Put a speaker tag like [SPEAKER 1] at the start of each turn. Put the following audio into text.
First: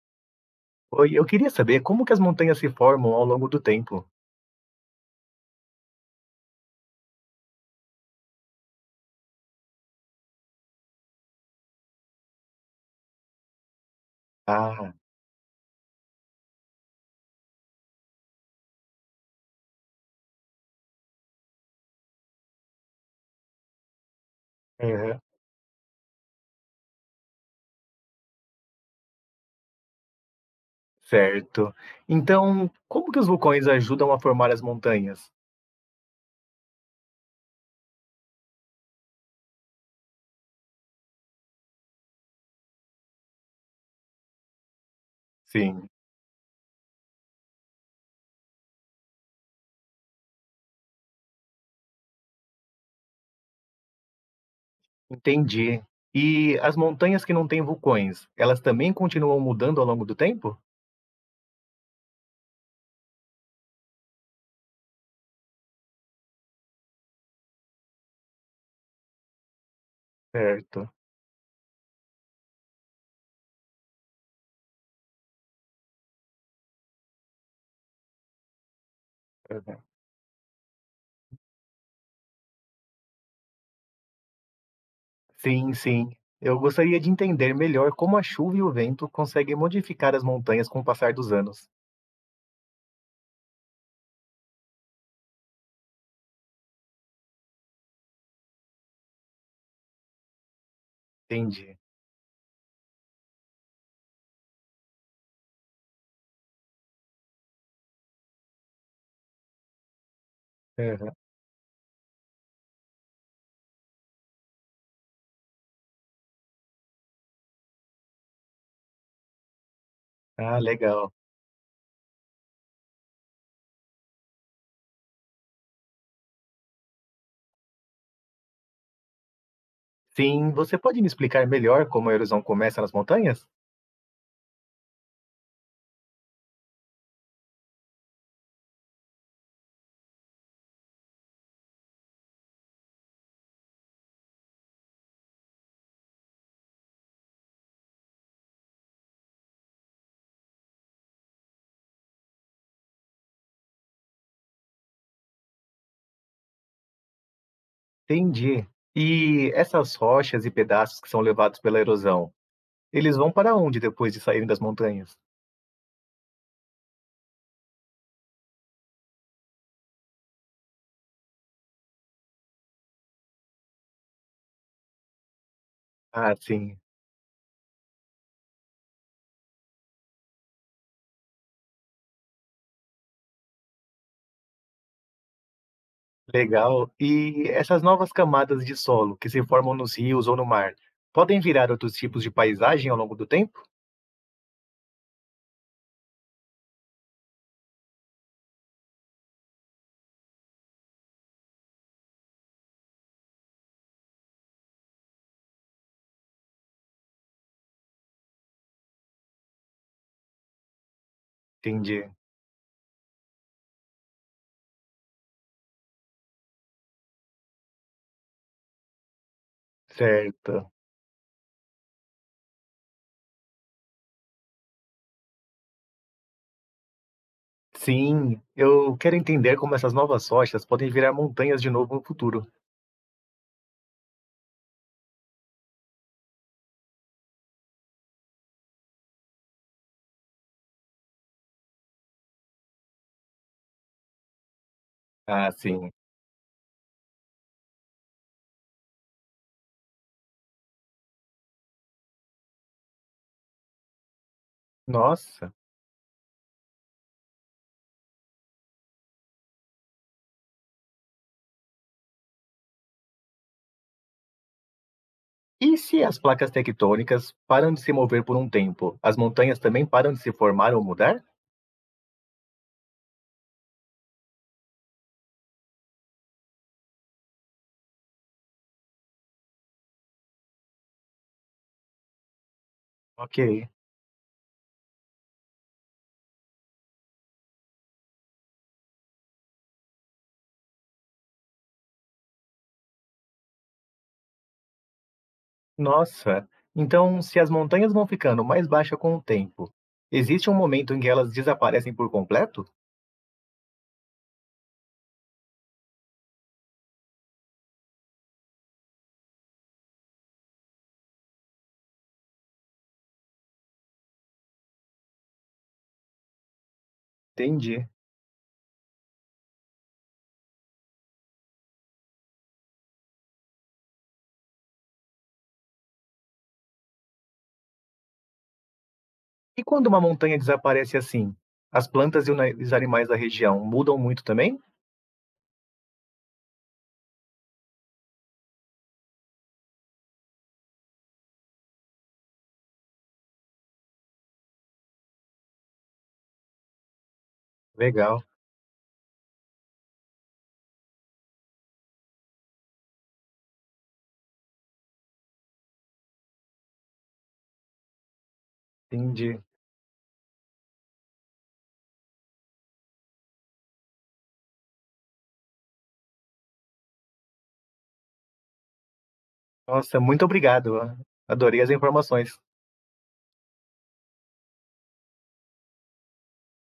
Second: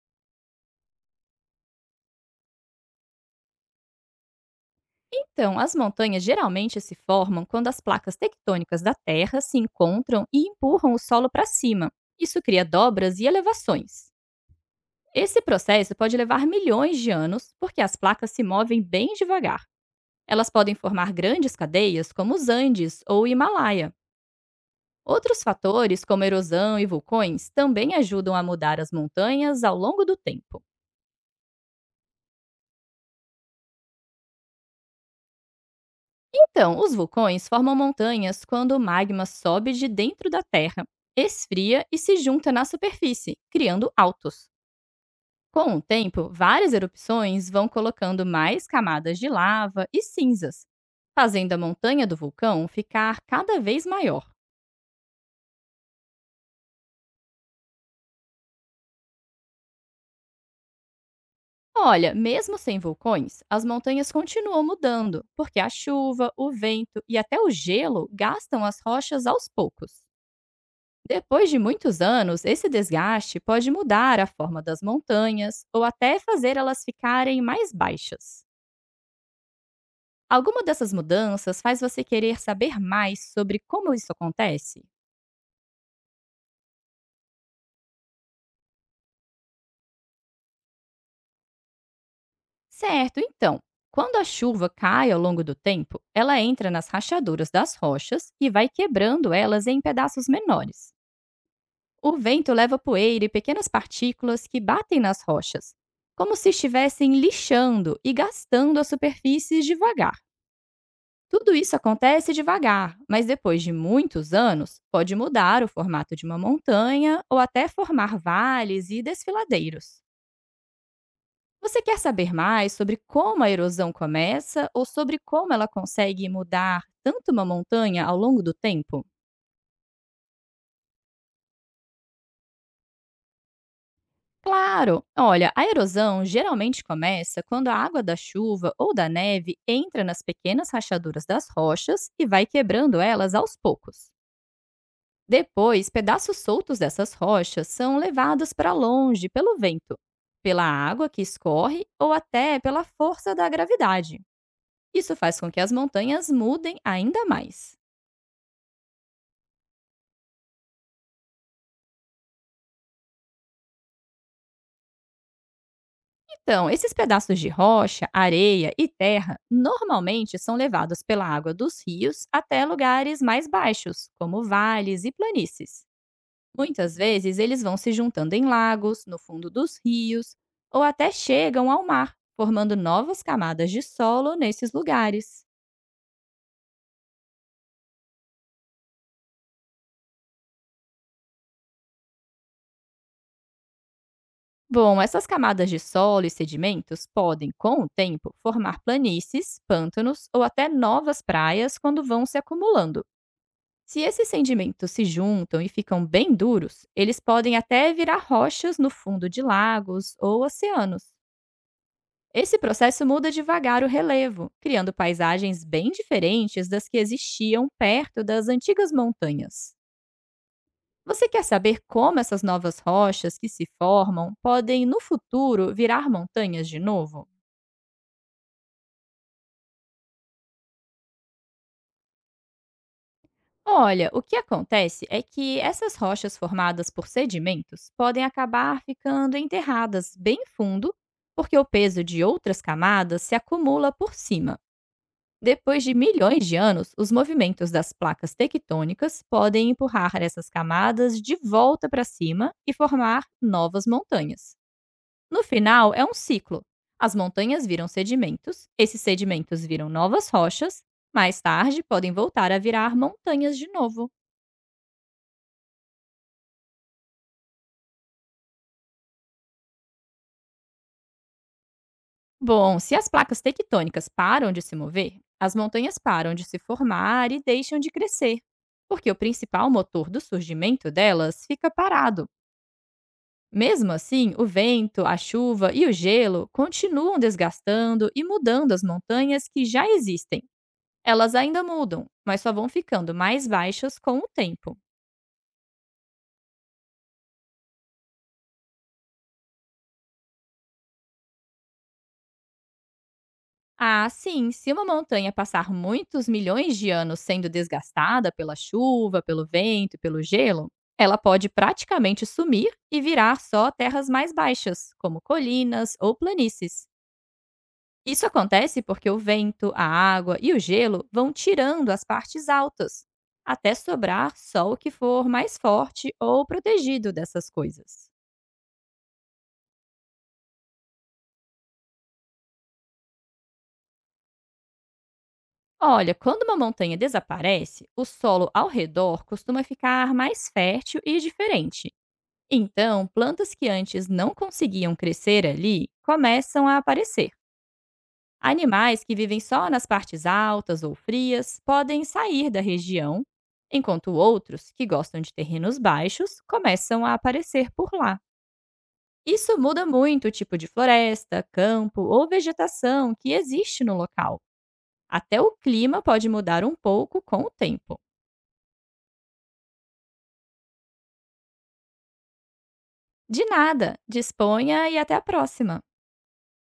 [SPEAKER 1] Oi, eu queria saber como que as montanhas se formam ao longo do tempo.
[SPEAKER 2] Então, as montanhas geralmente se formam quando as placas tectônicas da Terra se encontram e empurram o solo para cima. Isso cria dobras e elevações.
[SPEAKER 1] Ah,
[SPEAKER 2] Esse processo pode levar milhões de anos, porque as placas se movem bem devagar. Elas podem formar grandes cadeias, como os Andes ou o Himalaia.
[SPEAKER 1] aham,
[SPEAKER 2] Outros fatores, como erosão e vulcões, também ajudam a mudar as montanhas ao longo do tempo.
[SPEAKER 1] certo. Então, como que os vulcões ajudam a formar as montanhas?
[SPEAKER 2] Então, os vulcões formam montanhas quando o magma sobe de dentro da Terra, esfria e se junta na superfície, criando altos. Com o
[SPEAKER 1] Sim,
[SPEAKER 2] tempo, várias erupções vão colocando mais camadas de lava e cinzas, fazendo a montanha do vulcão ficar cada vez maior.
[SPEAKER 1] entendi. E as montanhas que não têm vulcões, elas também continuam mudando ao longo do tempo?
[SPEAKER 2] Olha, mesmo sem vulcões, as montanhas continuam mudando, porque a chuva, o vento e até o gelo gastam as rochas aos poucos.
[SPEAKER 1] Certo.
[SPEAKER 2] Depois de muitos anos, esse desgaste pode mudar a forma das montanhas ou até fazer elas ficarem mais baixas.
[SPEAKER 1] Aham.
[SPEAKER 2] Alguma dessas mudanças faz você querer saber mais sobre como isso acontece?
[SPEAKER 1] Sim, sim. Eu gostaria de entender melhor como a chuva e o vento conseguem modificar as montanhas com o passar dos anos.
[SPEAKER 2] Certo, então, quando a chuva cai ao longo do tempo, ela entra nas rachaduras das rochas e vai quebrando elas em pedaços menores.
[SPEAKER 1] Entendi.
[SPEAKER 2] O vento leva poeira e pequenas partículas que batem nas rochas, como se estivessem lixando e gastando as superfícies devagar.
[SPEAKER 1] Aham.
[SPEAKER 2] Tudo isso acontece devagar, mas depois de muitos anos, pode mudar o formato de uma montanha ou até formar vales e desfiladeiros.
[SPEAKER 1] Ah, legal.
[SPEAKER 2] Você quer saber mais sobre como a erosão começa ou sobre como ela consegue mudar tanto uma montanha ao longo do tempo?
[SPEAKER 1] Sim, você pode me explicar melhor como a erosão começa nas montanhas?
[SPEAKER 2] Claro! Olha, a erosão geralmente começa quando a água da chuva ou da neve entra nas pequenas rachaduras das rochas e vai quebrando elas aos poucos. Depois, pedaços soltos dessas rochas são levados para longe pelo vento, pela água que escorre ou até pela força da gravidade. Isso faz com que as montanhas mudem ainda mais.
[SPEAKER 1] Entendi. E essas rochas e pedaços que são levados pela erosão, eles vão para onde depois de saírem das montanhas?
[SPEAKER 2] Então, esses pedaços de rocha, areia e terra normalmente são levados pela água dos rios até lugares mais baixos, como vales e planícies.
[SPEAKER 1] Ah, sim.
[SPEAKER 2] Muitas vezes eles vão se juntando em lagos, no fundo dos rios ou até chegam ao mar, formando novas camadas de solo nesses lugares.
[SPEAKER 1] Legal. E essas novas camadas de solo que se formam nos rios ou no mar, podem virar outros tipos de paisagem ao longo do tempo?
[SPEAKER 2] Bom, essas camadas de solo e sedimentos podem, com o tempo, formar planícies, pântanos ou até novas praias quando vão se acumulando. Se esses sedimentos se juntam e ficam bem duros, eles podem até virar rochas no fundo de lagos ou oceanos.
[SPEAKER 1] Entendi.
[SPEAKER 2] Esse processo muda devagar o relevo, criando paisagens bem diferentes das que existiam perto das antigas montanhas.
[SPEAKER 1] Certo.
[SPEAKER 2] Você quer saber como essas novas rochas que se formam podem, no futuro, virar montanhas de novo?
[SPEAKER 1] Sim, eu quero entender como essas novas rochas podem virar montanhas de novo no futuro.
[SPEAKER 2] Olha, o que acontece é que essas rochas formadas por sedimentos podem acabar ficando enterradas bem fundo, porque o peso de outras camadas se acumula por cima.
[SPEAKER 1] Ah,
[SPEAKER 2] Depois
[SPEAKER 1] sim.
[SPEAKER 2] de milhões de anos, os movimentos das placas tectônicas podem empurrar essas camadas de volta para cima e formar novas montanhas. No
[SPEAKER 1] Nossa.
[SPEAKER 2] final, é um ciclo. As montanhas viram sedimentos, esses sedimentos viram novas rochas, mais tarde podem voltar a virar montanhas de novo.
[SPEAKER 1] E se as placas tectônicas param de se mover por um tempo, as montanhas também param de se formar ou mudar?
[SPEAKER 2] Bom, se as placas tectônicas param de se mover, as montanhas param de se formar e deixam de crescer, porque o principal motor do surgimento delas fica parado.
[SPEAKER 1] Ok.
[SPEAKER 2] Mesmo assim, o vento, a chuva e o gelo continuam desgastando e mudando as montanhas que já existem. Elas ainda mudam, mas só vão ficando mais baixas com o tempo.
[SPEAKER 1] Nossa! Então, se as montanhas vão ficando mais baixas com o tempo, existe um momento em que elas desaparecem por completo?
[SPEAKER 2] Ah, sim, se uma montanha passar muitos milhões de anos sendo desgastada pela chuva, pelo vento e pelo gelo, ela pode praticamente sumir e virar só terras mais baixas, como colinas ou planícies.
[SPEAKER 1] Entendi.
[SPEAKER 2] Isso acontece porque o vento, a água e o gelo vão tirando as partes altas, até sobrar só o que for mais forte ou protegido dessas coisas.
[SPEAKER 1] E quando uma montanha desaparece assim, as plantas e os animais da região mudam muito também?
[SPEAKER 2] Olha, quando uma montanha desaparece, o solo ao redor costuma ficar mais fértil e diferente. Então, plantas que antes não conseguiam crescer ali começam a aparecer.
[SPEAKER 1] Legal,
[SPEAKER 2] Animais que vivem só nas partes altas ou frias podem sair da região, enquanto outros, que gostam de terrenos baixos, começam a aparecer por lá.
[SPEAKER 1] entendi.
[SPEAKER 2] Isso muda muito o tipo de floresta, campo ou vegetação que existe no local. Até o clima pode mudar um pouco com o tempo.
[SPEAKER 1] Nossa, muito obrigado. Adorei as informações.
[SPEAKER 2] De nada, disponha e até a próxima!